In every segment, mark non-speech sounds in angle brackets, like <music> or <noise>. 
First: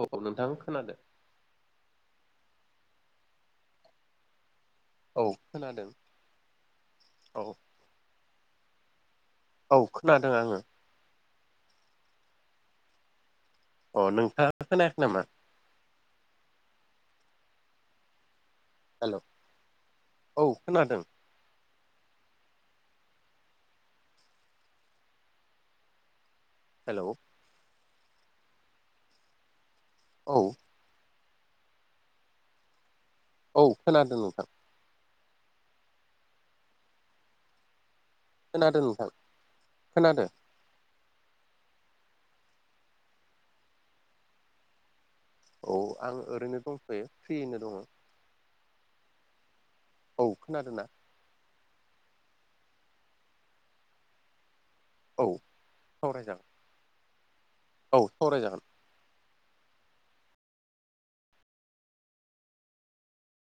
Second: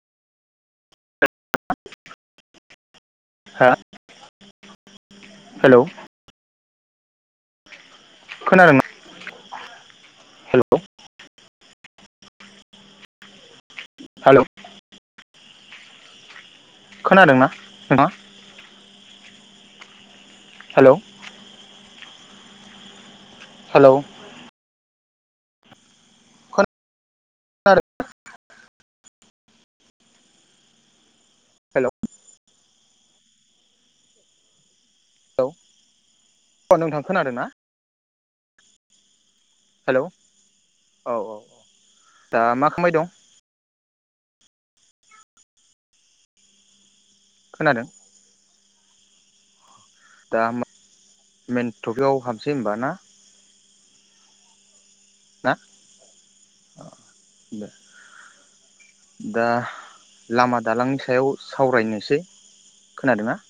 औ औ नोंथां खोनादो <unintelligible> हा औ हेलौ खोनादों औ खोनादों ना औ खोनादों आङो। अ' हेलौ नोंथाङा खोनाखै नामा? खोनादोंना नोंथाङा? हेल' औ हेलौ खोनादों। हेलौ हेलौ <unintelligible> औ हेलौ औ खोनादों नोंथां। हेलौ अ' नोंथां खोनादो ना? खोनादो नोंथां। हेलौ खोनादों औ औ औ दा मा खामबाय दं? औ आं ओरैनो दंथ'यो फ्रियैनो दङ। खोनादों औ दा मा खोनादोंना मेेन थपिकाव हाबसै होमबा ना। औ सावराय जागोन। आ दे। औ सावराय जागोन। दा लामा दालांनि सायाव सावरायनोसै। खोनादों ना?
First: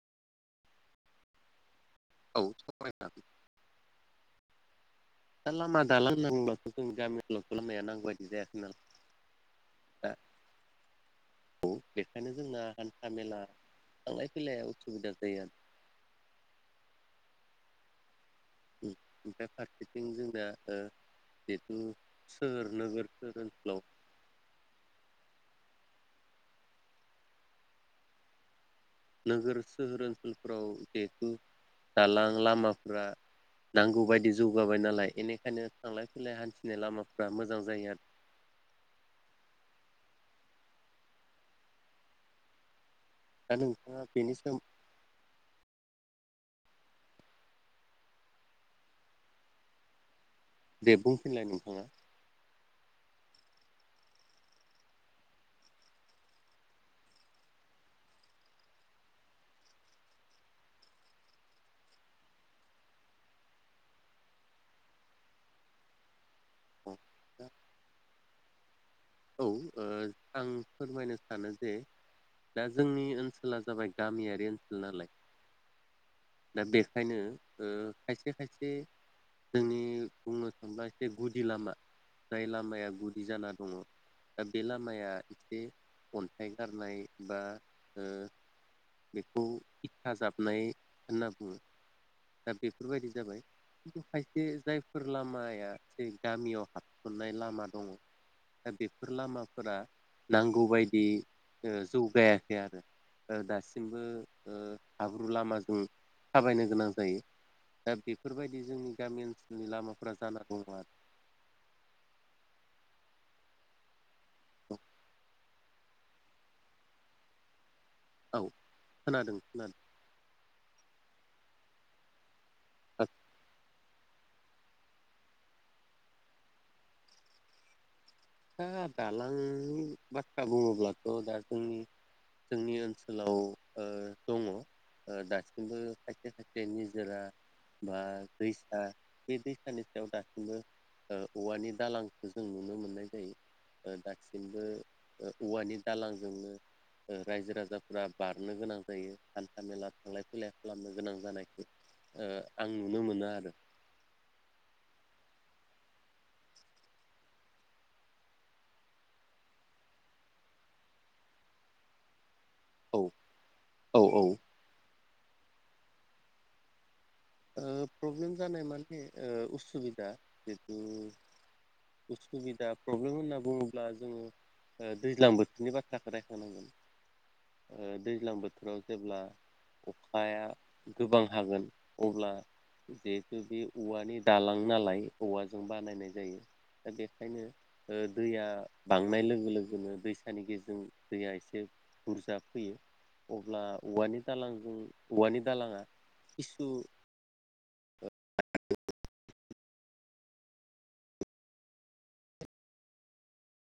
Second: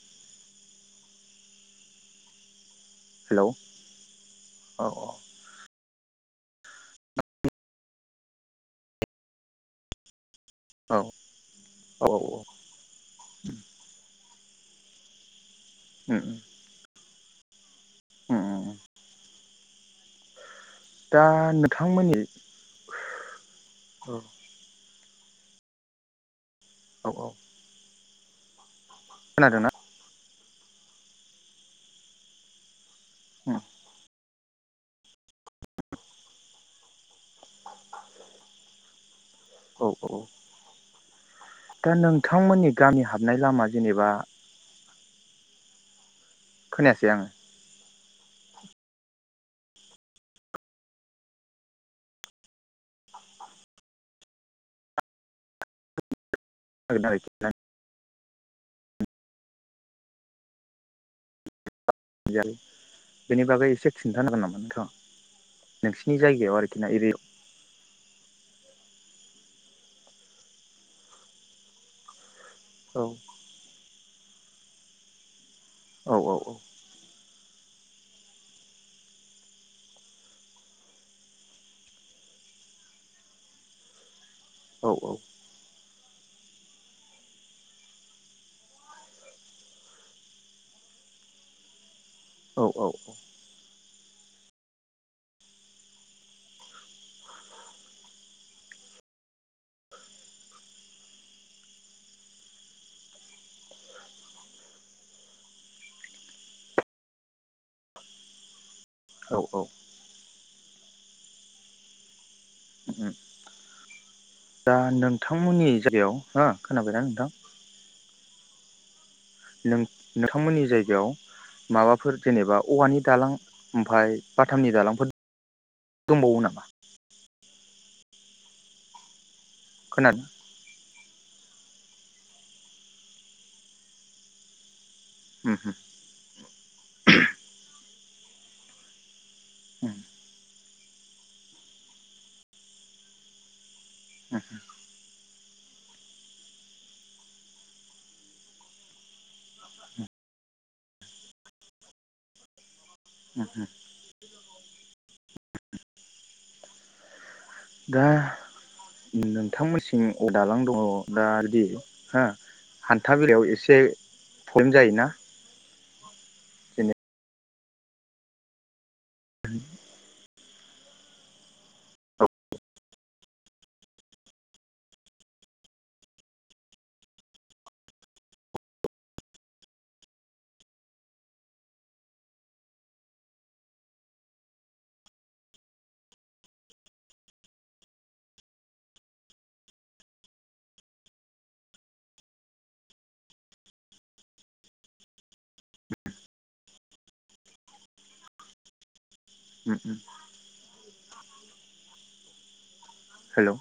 औ सावरायजागोन हेलौ औ औ दा लामा दालां होनना बुंब्लाथ' जोंनि गामिल' खालामनाया नांगौ बायदि जायासै नाल दा औ औ बेखायनो जोंना हान्था मेला थांलाय फैलाया उसुबिदा जायो आर ओ <unintelligible> उम ओमफाय फारसेथिं जोंना ओ दा जिहेथु नोथांमोननि सोहोर नोगोर नोगोरल' औ औ नोगोर खोनादोंना सोहोर ओनसोलफोराव जिहेथु दालां लामा फ्रा उम नांगौ बायदि जौगाबाय नालाय एनिखायनो थांलाय फैलाय हान्थिनाय लामाफ्रा मोजां जायो आरो। हौ औ दा नोंथांमोननि गामि हाबनाय दा लामा नोंथाङा जेनेबा बेनि सोम खोनायासै आङो। दे बुंफिनलाय नोंथाङा। <unintelligible> <unintelligible> बेनि बागै एसे खिन्थानो हागोन नामा नोंथाङा? नोंसिनि जायगायाव आरोखि ना एरियाव दा औ ओ आं फोरमायनो सानो जे दा जोंनि ओनसो ला जाबाय गामियारि ओनसोल नालाय। औ औ दा बेखायनो ओ खायसे खायसे जोंनि बुंनो थांबा एसे गुदि लामा जाय लामाया गुदि जाना दङ दा बे औ लामाया दि अन्थाइ गारनाय बा ओ बेखौ ईथा जाबनाय होनना बुङो। दा औ बेफोरबायदि जाबाय। खायसे जायफोर लामाया जै गामियाव हाबसननाय लामा दं। दा बेफोर लामाफोरा नांगौबायदि ओ जौगायाखै आरो ओ दासिमबो ओ हाब्रु लामाजों थाबायनो गोनां जायो दा बेफोरबायदि जोंनि गामि औ औ ओनसोलनि लामाफोरा जाना दङ आरो उ दा आरो नोंथांमोननि जायगायाव हो खोनाबायना नोंथां। औ खोनादों खोनादों। नों नोंथांमोननि जायगायाव माबाफोर जेनेबा औवानि दालां आमफाय बाथामनि दालाफोर दंबावो नामा? थाङा दालांनि खोनादों बाथ्रा बुङोब्ला थ' दा जोंनि जोंनि ओनसोलाव ओ दङ। ओ उम दासिमबो खायसे खायसे निजोरा बा दैैसा बे दैसानि उम सायाव दासिमबो ओ औवानि दालांखौ जों नुनो मोननाय जायो। दासिमबो ओ औवानि दालांजोंनो ओ रायजो-राजाफोरा बारनो गोनां जायो हान्था मेला थांलाय फैलाय खालामनो गोनां जानायखौ ओ आं नुनो मोनो उम आरो उम दा नोंथांमोनसिम दालां दङ ना‌ हा औ हान्था बेलाायाव एसे औ औ ओ प्रब्लेम जायोना? जेने ओ प्रब्लेम जानाय माने ओ उसुबिदा जिथु औ उसुबिदा प्रब्लेम होनना बुङोब्ला जोङो ओ दैज्लां बोथोरनि बाथ्राखो रायखांनांगोन। ओ दैज्लां बोथोराव जेब्ला अखाया गोबां हागोन अब्ला जिहेथु बे औवानि दालां नाला औवाजों बानायनाय जायो। दा बेखायनो ओ दैया बांनाय लोगो लोगोनो दैसानि गेजेरजों दैया एसे बुरजा फैयो अब्ला औवानि दालांजों औवानि दालाङा खिसु <inaudible> उ उ हेल'